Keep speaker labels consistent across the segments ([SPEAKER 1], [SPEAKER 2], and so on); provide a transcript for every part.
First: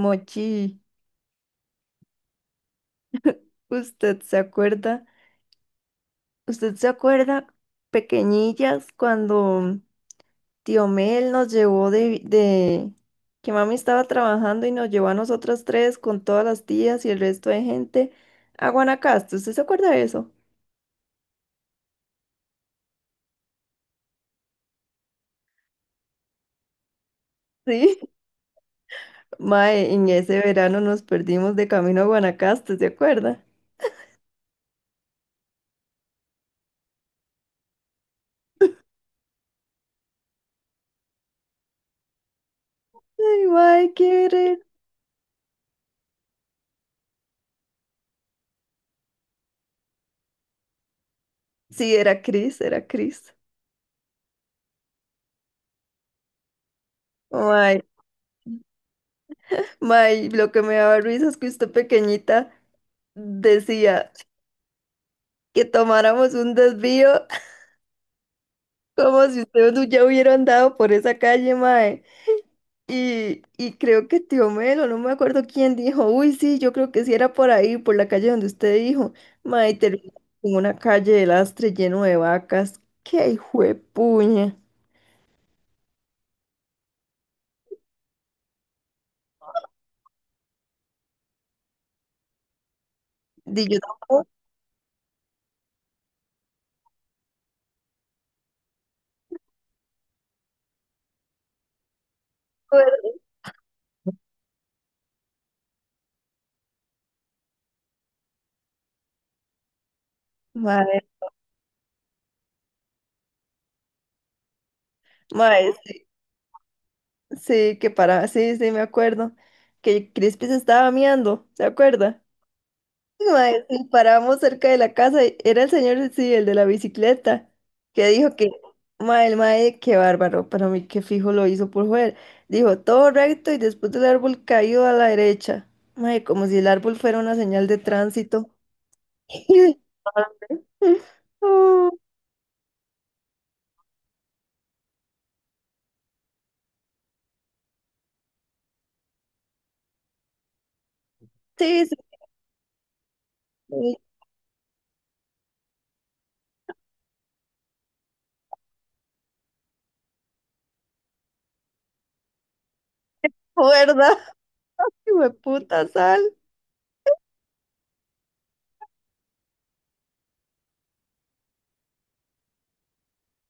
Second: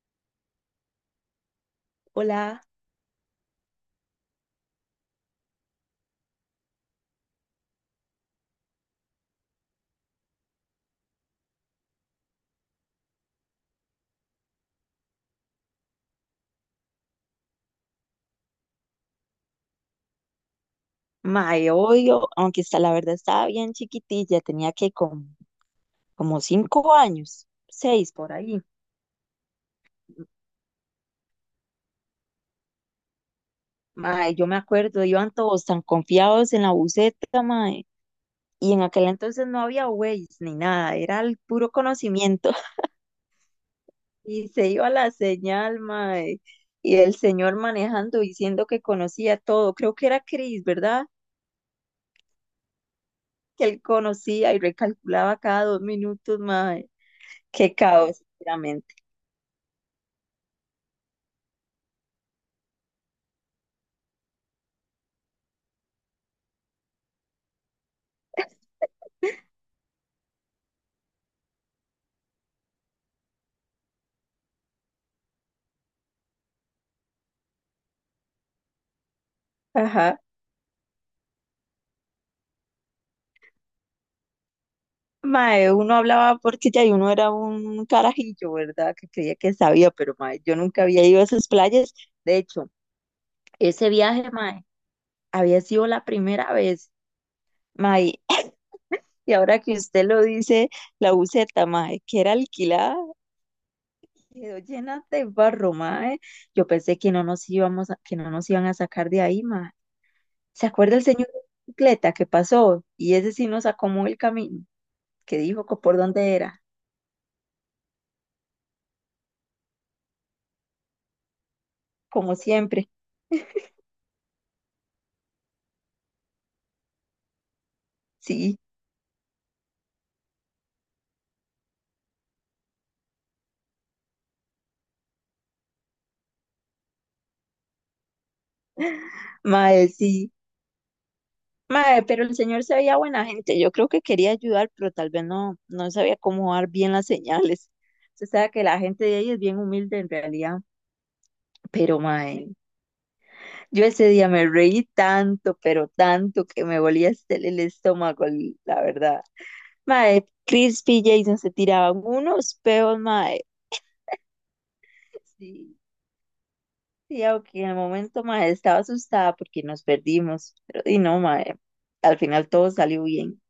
[SPEAKER 1] Mochi,
[SPEAKER 2] Hola,
[SPEAKER 1] ¿usted se acuerda? ¿Usted se acuerda, pequeñillas, cuando tío Mel nos llevó que mami estaba trabajando y nos llevó a nosotras tres con todas las tías y el resto de gente a Guanacaste? ¿Usted se acuerda de eso?
[SPEAKER 2] mae, obvio, aunque está, la verdad estaba bien chiquitilla, tenía que como, como 5 años,
[SPEAKER 1] Sí.
[SPEAKER 2] seis por ahí.
[SPEAKER 1] Mae, en ese verano nos perdimos de camino a Guanacaste, ¿se acuerda?
[SPEAKER 2] Mae, yo me acuerdo, iban todos tan confiados en la buseta, mae, y en aquel entonces no había Waze ni nada, era el puro conocimiento.
[SPEAKER 1] Ay, mae, qué re...
[SPEAKER 2] Y se iba la señal, mae, y el señor manejando diciendo que conocía todo, creo que era Chris, ¿verdad?
[SPEAKER 1] Sí, era Cris, era Cris.
[SPEAKER 2] Que él conocía y recalculaba cada 2 minutos, mae. Qué
[SPEAKER 1] Mae,
[SPEAKER 2] caos, sinceramente.
[SPEAKER 1] mae, lo que me daba risa es que usted pequeñita decía que tomáramos un desvío, como si ustedes no ya hubieran andado por esa calle, mae. Y creo que tío Melo, no me acuerdo quién dijo, uy, sí, yo creo que sí era por ahí, por la calle donde usted dijo, mae, y
[SPEAKER 2] Ajá.
[SPEAKER 1] terminamos en una calle de lastre lleno de vacas, qué hijo de puña.
[SPEAKER 2] Mae, uno hablaba porque ya y uno era un carajillo, ¿verdad? Que creía que sabía, pero mae, yo nunca había ido a esas playas. De hecho,
[SPEAKER 1] Di yo
[SPEAKER 2] ese
[SPEAKER 1] tampoco,
[SPEAKER 2] viaje, mae, había sido la primera vez, mae. Y ahora que usted lo dice, la buseta, mae, que era
[SPEAKER 1] me
[SPEAKER 2] alquilada,
[SPEAKER 1] acuerdo.
[SPEAKER 2] quedó llena de barro, mae. Yo pensé que no nos iban a sacar de ahí, mae. ¿Se acuerda
[SPEAKER 1] mae,
[SPEAKER 2] el señor de bicicleta que pasó? Y ese sí nos acomodó el camino, que dijo
[SPEAKER 1] mae,
[SPEAKER 2] que por
[SPEAKER 1] sí,
[SPEAKER 2] dónde era,
[SPEAKER 1] sí, que para, sí, sí, me acuerdo, que Crispy se estaba miando, ¿se acuerda?
[SPEAKER 2] como siempre.
[SPEAKER 1] Mae, sí, parábamos cerca de la casa, y era el señor, sí, el de la bicicleta, que dijo que,
[SPEAKER 2] Sí,
[SPEAKER 1] mae, el mae, qué bárbaro, para mí qué fijo lo hizo por joder. Dijo, todo recto y después del árbol caído a la derecha. Mae, como si el árbol fuera una señal de tránsito.
[SPEAKER 2] sí.
[SPEAKER 1] Oh,
[SPEAKER 2] Mae, pero el señor se veía buena gente. Yo creo que quería ayudar, pero tal vez no, no sabía cómo dar bien las señales. Usted sabe que la gente de ahí es bien humilde en realidad.
[SPEAKER 1] sí, sí,
[SPEAKER 2] Pero, mae, yo
[SPEAKER 1] sí,
[SPEAKER 2] ese día me reí tanto, pero tanto que me volía hasta el estómago, la verdad. Mae, Crispy y Jason se tiraban unos peos, mae.
[SPEAKER 1] ¿verdad? Hijo de
[SPEAKER 2] Sí,
[SPEAKER 1] puta sal.
[SPEAKER 2] sí, aunque en el momento, mae, estaba asustada porque nos perdimos. Pero, y no, mae, al final todo salió bien.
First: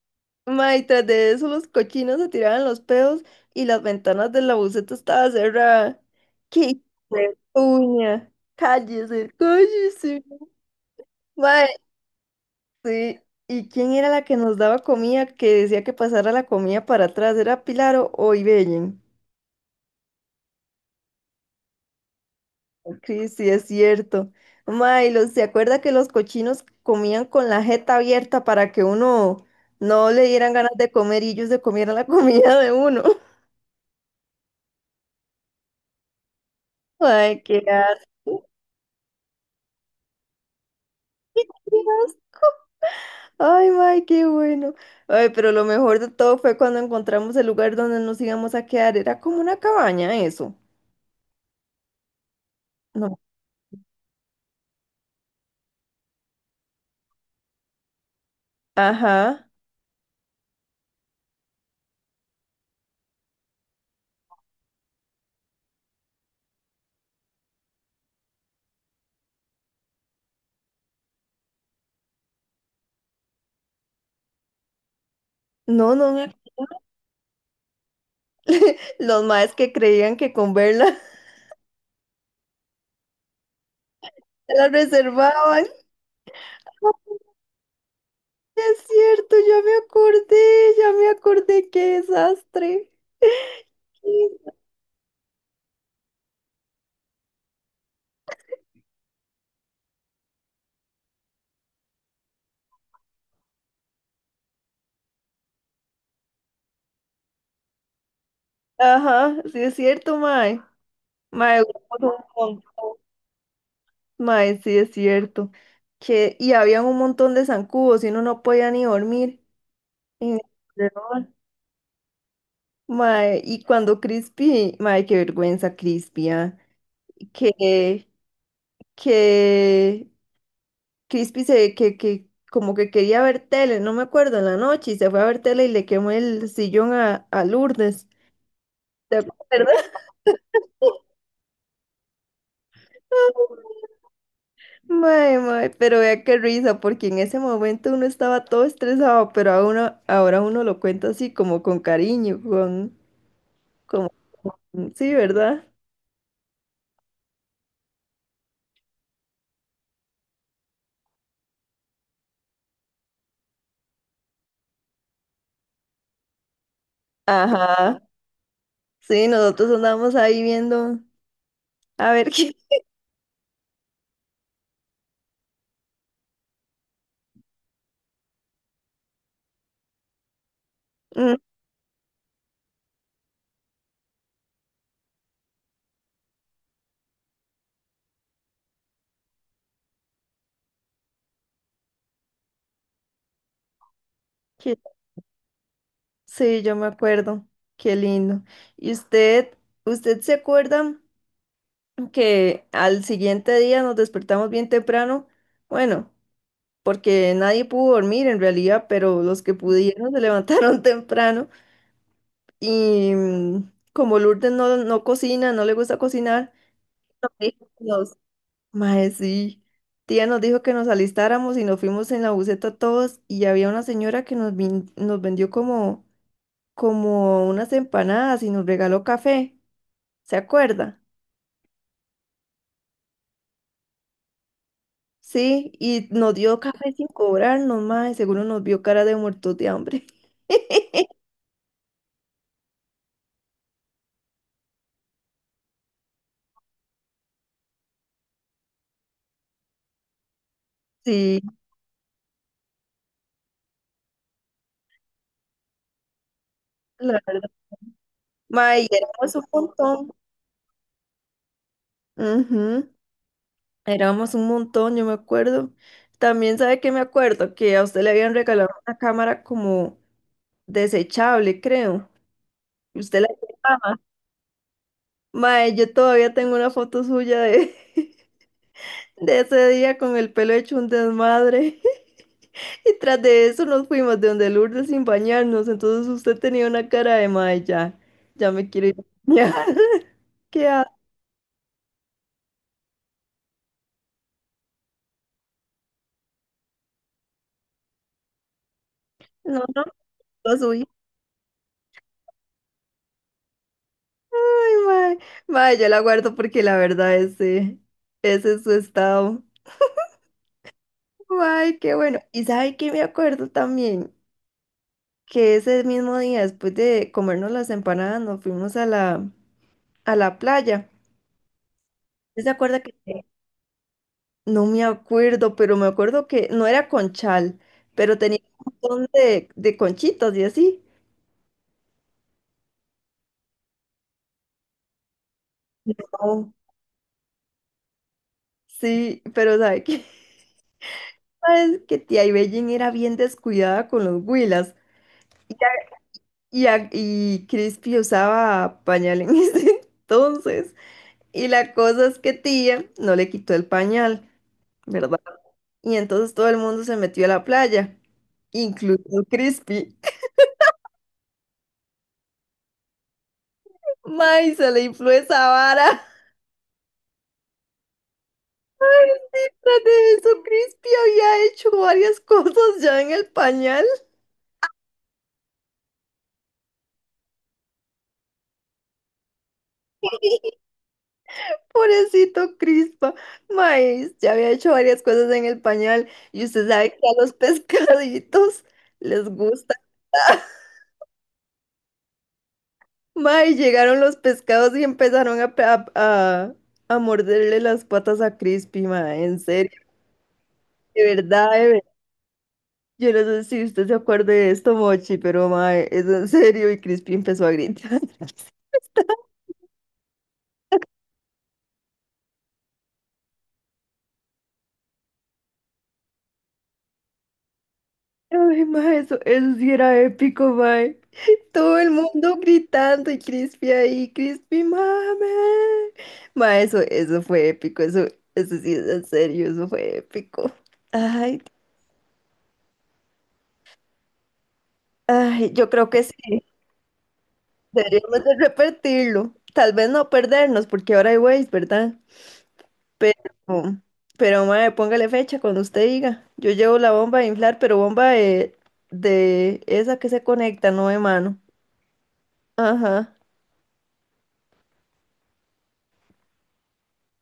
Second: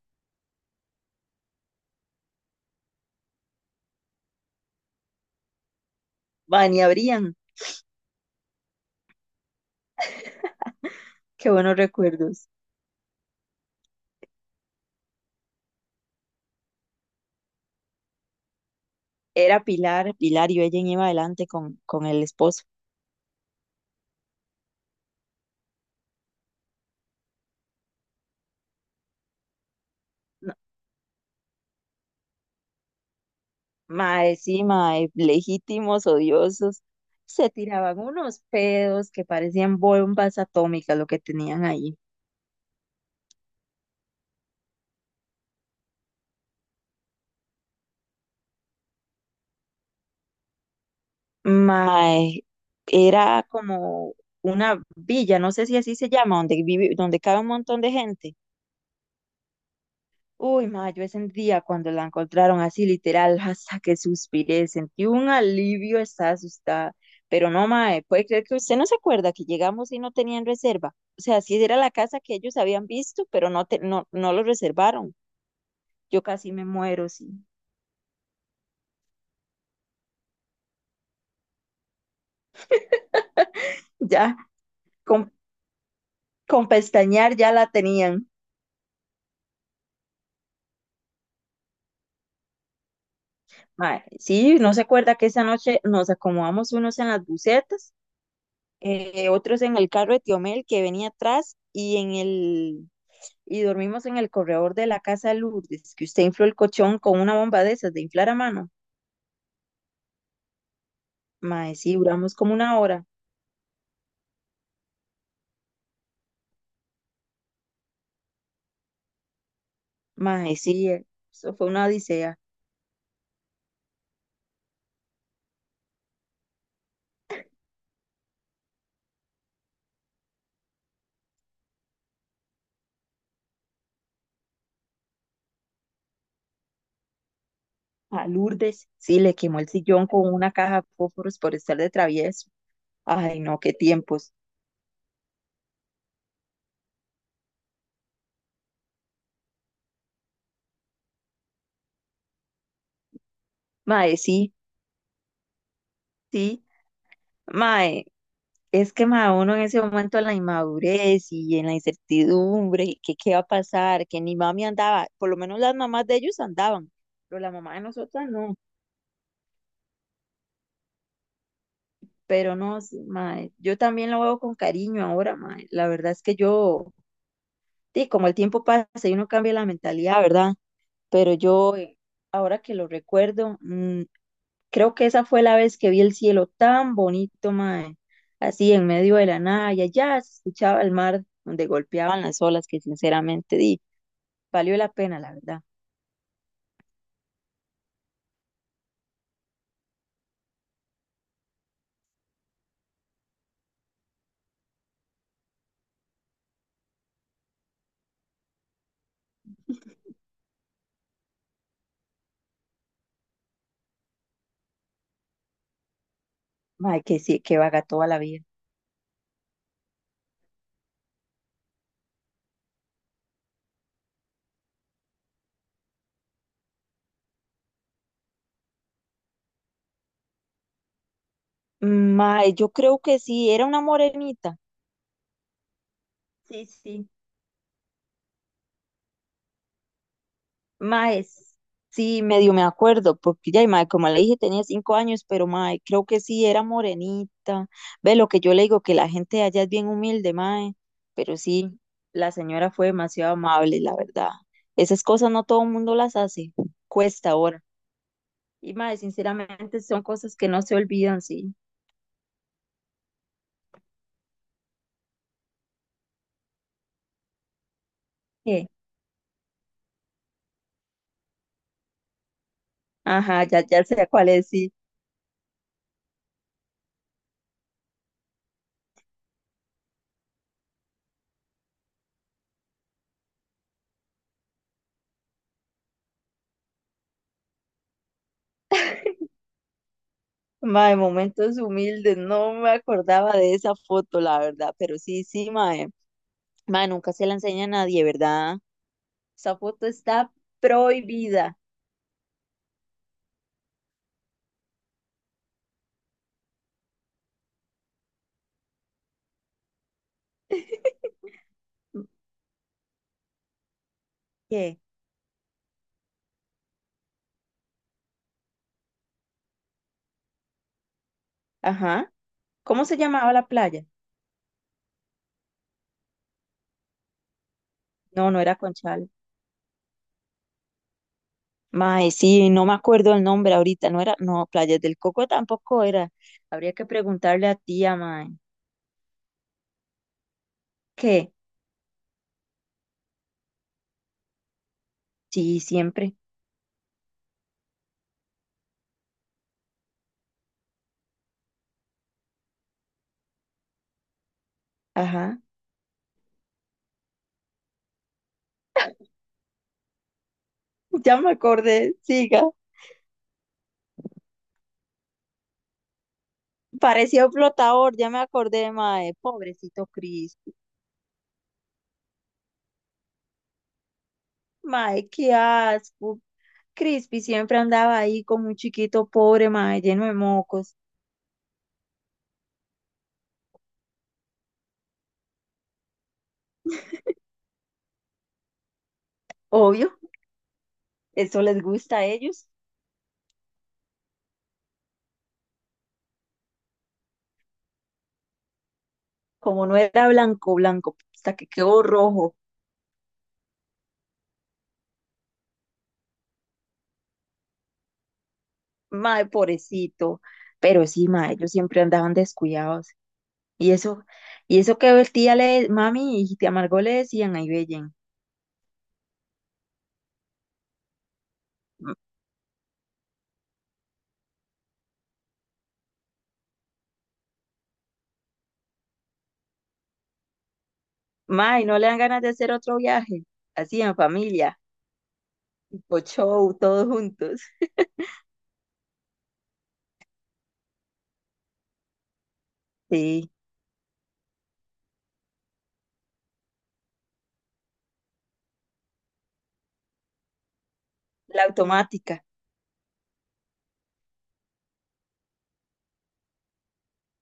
[SPEAKER 1] Ma, y tras de eso los cochinos se tiraban los pedos y las ventanas de la buseta estaba cerrada.
[SPEAKER 2] Mae,
[SPEAKER 1] ¡Qué
[SPEAKER 2] ni abrían.
[SPEAKER 1] uña! ¡Cállese, cállese!
[SPEAKER 2] Qué
[SPEAKER 1] Ma,
[SPEAKER 2] buenos recuerdos.
[SPEAKER 1] sí. ¿Y quién era la que nos daba comida que decía que pasara la comida para atrás? ¿Era Pilar o Ibellen?
[SPEAKER 2] Era Pilar, Pilar y ella iba adelante con el esposo.
[SPEAKER 1] Cris, sí, es cierto. Ma, y los, ¿se acuerda que los cochinos comían con la jeta abierta para que uno no le dieran
[SPEAKER 2] No,
[SPEAKER 1] ganas de comer y ellos se comieran la comida de uno?
[SPEAKER 2] mae, sí, mae, legítimos, odiosos.
[SPEAKER 1] Ay,
[SPEAKER 2] Se
[SPEAKER 1] qué
[SPEAKER 2] tiraban unos
[SPEAKER 1] asco.
[SPEAKER 2] pedos que parecían bombas atómicas lo que
[SPEAKER 1] ¡Qué
[SPEAKER 2] tenían ahí.
[SPEAKER 1] asco! Ay, May, qué bueno. Ay, pero lo mejor de todo fue cuando encontramos el lugar donde nos íbamos a quedar. Era como una cabaña, eso.
[SPEAKER 2] Mae,
[SPEAKER 1] No.
[SPEAKER 2] era como una villa, no sé si así se llama, donde vive, donde cabe un montón de gente.
[SPEAKER 1] Ajá.
[SPEAKER 2] Uy, ma, yo ese día cuando la encontraron así literal, hasta que suspiré, sentí un alivio, estaba asustada. Pero no, ma, puede creer que usted no se acuerda que llegamos y no tenían reserva. O sea, sí era la casa que ellos habían visto, pero no, no, no lo reservaron.
[SPEAKER 1] No, no.
[SPEAKER 2] Yo
[SPEAKER 1] me-
[SPEAKER 2] casi me muero, sí.
[SPEAKER 1] Los maes que creían que con verla
[SPEAKER 2] Ya,
[SPEAKER 1] la
[SPEAKER 2] con,
[SPEAKER 1] reservaban.
[SPEAKER 2] con
[SPEAKER 1] Ay,
[SPEAKER 2] pestañear ya la tenían.
[SPEAKER 1] es cierto, ya me acordé, qué desastre.
[SPEAKER 2] Ma, sí, no se acuerda que esa noche nos acomodamos unos en las bucetas, otros en el carro de Tiomel que venía atrás y en el y dormimos en el corredor de la casa de Lourdes, que usted infló el colchón con una bomba de esas de inflar a mano.
[SPEAKER 1] Ajá, sí es cierto, mae. Mae,
[SPEAKER 2] Mae, sí,
[SPEAKER 1] duramos
[SPEAKER 2] duramos
[SPEAKER 1] un
[SPEAKER 2] como una
[SPEAKER 1] montón.
[SPEAKER 2] hora.
[SPEAKER 1] Mae, sí, es cierto. Que, y había un montón de zancudos y uno no podía ni dormir en el
[SPEAKER 2] Mae, sí,
[SPEAKER 1] corredor.
[SPEAKER 2] eso fue una odisea.
[SPEAKER 1] Mae, y cuando Crispy, mae, qué vergüenza Crispy, ah, Que, que Crispy se, que como que quería ver tele, no me acuerdo, en la noche, y se fue a ver tele y le quemó el sillón a Lourdes.
[SPEAKER 2] A Lourdes,
[SPEAKER 1] ¿Te
[SPEAKER 2] sí, le quemó el
[SPEAKER 1] acuerdas?
[SPEAKER 2] sillón con una caja de fósforos por estar de travieso. Ay, no, qué tiempos.
[SPEAKER 1] Mae, pero vea qué risa, porque en ese momento uno estaba todo estresado, pero a uno- ahora uno lo cuenta así como con cariño, con, como,
[SPEAKER 2] Mae, sí,
[SPEAKER 1] sí, ¿verdad?
[SPEAKER 2] sí. Mae, es que mae, uno en ese momento en la inmadurez y en la incertidumbre, y que qué va a pasar, que ni mami andaba, por lo menos las mamás de ellos andaban, pero la mamá de
[SPEAKER 1] Ajá,
[SPEAKER 2] nosotras no.
[SPEAKER 1] sí, nosotros andábamos ahí viendo, a ver qué,
[SPEAKER 2] Pero no, sí, mae, yo también lo veo con cariño ahora, mae. La verdad es que yo, sí, como el tiempo pasa y uno cambia la mentalidad, ¿verdad? Pero
[SPEAKER 1] mm,
[SPEAKER 2] yo, ahora que lo recuerdo, creo que esa fue la vez que vi el cielo tan bonito, mae, así en medio de la nada y allá se escuchaba el mar donde golpeaban las olas, que sinceramente, di,
[SPEAKER 1] qué-
[SPEAKER 2] valió la pena, la verdad.
[SPEAKER 1] sí, yo me acuerdo, qué lindo. ¿Y usted, usted se acuerda que al siguiente día nos despertamos bien temprano? Bueno, porque nadie pudo dormir en realidad, pero los que pudieron se levantaron temprano. Y mm, como Lourdes no cocina, no le gusta cocinar,
[SPEAKER 2] Mae, que
[SPEAKER 1] nos
[SPEAKER 2] sí, que
[SPEAKER 1] dijo
[SPEAKER 2] vaga
[SPEAKER 1] que
[SPEAKER 2] toda
[SPEAKER 1] nos-
[SPEAKER 2] la vida.
[SPEAKER 1] mae, sí. Tía nos dijo que nos alistáramos y nos fuimos en la buseta todos y había una señora que nos, vin- nos vendió como, como unas empanadas y nos regaló café. ¿Se acuerda?
[SPEAKER 2] Mae, yo creo que sí, era una morenita.
[SPEAKER 1] Sí, y nos dio
[SPEAKER 2] Sí,
[SPEAKER 1] café sin
[SPEAKER 2] sí.
[SPEAKER 1] cobrarnos, mae, seguro nos vio cara de muertos de hambre.
[SPEAKER 2] Mae, sí, medio me acuerdo, porque ya, y mae, como le dije, tenía 5 años, pero mae, creo que sí, era morenita. Ve lo que yo le digo, que la gente de allá es bien humilde, mae, pero
[SPEAKER 1] Sí,
[SPEAKER 2] sí, la señora fue demasiado amable, la verdad. Esas cosas no todo el mundo las hace,
[SPEAKER 1] la
[SPEAKER 2] cuesta
[SPEAKER 1] verdad.
[SPEAKER 2] ahora. Y
[SPEAKER 1] Mae, y
[SPEAKER 2] mae,
[SPEAKER 1] éramos un
[SPEAKER 2] sinceramente son
[SPEAKER 1] montón.
[SPEAKER 2] cosas que no se olvidan, sí.
[SPEAKER 1] Ujú. Éramos un montón, yo me acuerdo. También sabe que me acuerdo que a usted le habían
[SPEAKER 2] Eh,
[SPEAKER 1] regalado una cámara como desechable, creo. Y usted la
[SPEAKER 2] Ajá, ya, ya
[SPEAKER 1] llevaba.
[SPEAKER 2] sé cuál es, sí.
[SPEAKER 1] Mae, yo todavía tengo una foto suya de, de ese día con el pelo hecho un desmadre. Y tras de eso nos fuimos de donde Lourdes sin bañarnos. Entonces usted tenía una cara de mae, ya, ya me quiero ir a bañar. ¿Qué ha-
[SPEAKER 2] Mae, momentos humildes, no me acordaba de esa foto, la verdad, pero sí, sí, mae. Ma, nunca se la enseña a nadie, ¿verdad? Esa
[SPEAKER 1] No, no,
[SPEAKER 2] foto está
[SPEAKER 1] lo subí.
[SPEAKER 2] prohibida.
[SPEAKER 1] Ay, mae, yo la guardo porque la verdad ese, ese es su estado. Ay, qué bueno. ¿Y sabe qué me acuerdo también?
[SPEAKER 2] ¿Qué?
[SPEAKER 1] Que ese mismo día, después de comernos las empanadas, nos fuimos a la playa.
[SPEAKER 2] Ajá.
[SPEAKER 1] ¿Usted se acuerda
[SPEAKER 2] ¿Cómo
[SPEAKER 1] que
[SPEAKER 2] se llamaba la playa?
[SPEAKER 1] no me acuerdo, pero me acuerdo que no era Conchal, pero
[SPEAKER 2] No,
[SPEAKER 1] tenía
[SPEAKER 2] no era
[SPEAKER 1] un montón
[SPEAKER 2] Conchal.
[SPEAKER 1] de conchitas y así?
[SPEAKER 2] Mae, sí, no me acuerdo el nombre ahorita, no era, no, Playas del Coco tampoco era.
[SPEAKER 1] Oh,
[SPEAKER 2] Habría que preguntarle a tía, mae.
[SPEAKER 1] sí, pero ¿sabe qué?
[SPEAKER 2] ¿Qué?
[SPEAKER 1] ¿Sabes que tía Ibellín era bien descuidada con los huilas?
[SPEAKER 2] Sí, siempre.
[SPEAKER 1] Y Crispy usaba pañal en ese entonces. Y la cosa es que tía no le quitó el pañal, ¿verdad?
[SPEAKER 2] Ajá.
[SPEAKER 1] Y entonces todo el mundo se metió a la playa, incluso Crispy.
[SPEAKER 2] Ya me acordé, siga.
[SPEAKER 1] ¡May! Se le infló esa vara.
[SPEAKER 2] Parecía un flotador, ya me acordé, mae.
[SPEAKER 1] Tras
[SPEAKER 2] Pobrecito
[SPEAKER 1] de
[SPEAKER 2] Chris.
[SPEAKER 1] eso, Crispy había hecho varias cosas ya en el pañal.
[SPEAKER 2] Mae, qué asco. Crispy siempre andaba ahí con un chiquito pobre, mae, lleno de mocos.
[SPEAKER 1] Pobrecito Crispa. Maíz, ya había hecho varias cosas en el pañal. Y usted sabe que a los pescaditos les gusta.
[SPEAKER 2] Obvio, eso les gusta a ellos.
[SPEAKER 1] Mae, llegaron los pescados y empezaron a morderle las patas a Crispy, mae, en
[SPEAKER 2] Como no
[SPEAKER 1] serio,
[SPEAKER 2] era blanco, blanco,
[SPEAKER 1] de
[SPEAKER 2] hasta que
[SPEAKER 1] verdad, de ver-
[SPEAKER 2] quedó rojo.
[SPEAKER 1] Yo no sé si usted se acuerda de esto, Mochi, pero mae, es en serio, y Crispy empezó a gritar.
[SPEAKER 2] Mae, pobrecito. Pero sí, mae, ellos siempre andaban descuidados. Y eso, y eso que el tía le, mami y tía Margot le decían, ahí bellen.
[SPEAKER 1] Ay, mae, eso sí era épico, mae. Todo el
[SPEAKER 2] "M-
[SPEAKER 1] mundo gritando y Crispy ahí, Crispy, mame. Mae, eso fue épico, eso sí es en serio, eso fue épico. Ay,
[SPEAKER 2] Mae, no le dan ganas de hacer otro viaje. Así en familia,
[SPEAKER 1] ay, yo creo
[SPEAKER 2] o
[SPEAKER 1] que sí.
[SPEAKER 2] show, todos juntos.
[SPEAKER 1] Deberíamos de repetirlo. Tal vez no perdernos, porque ahora hay Waze, ¿verdad?
[SPEAKER 2] Sí,
[SPEAKER 1] Pero, pero mae, póngale fecha cuando usted diga. Yo llevo la bomba de inflar, pero bomba de esa que se conecta, no de mano.
[SPEAKER 2] la automática.
[SPEAKER 1] Ajá.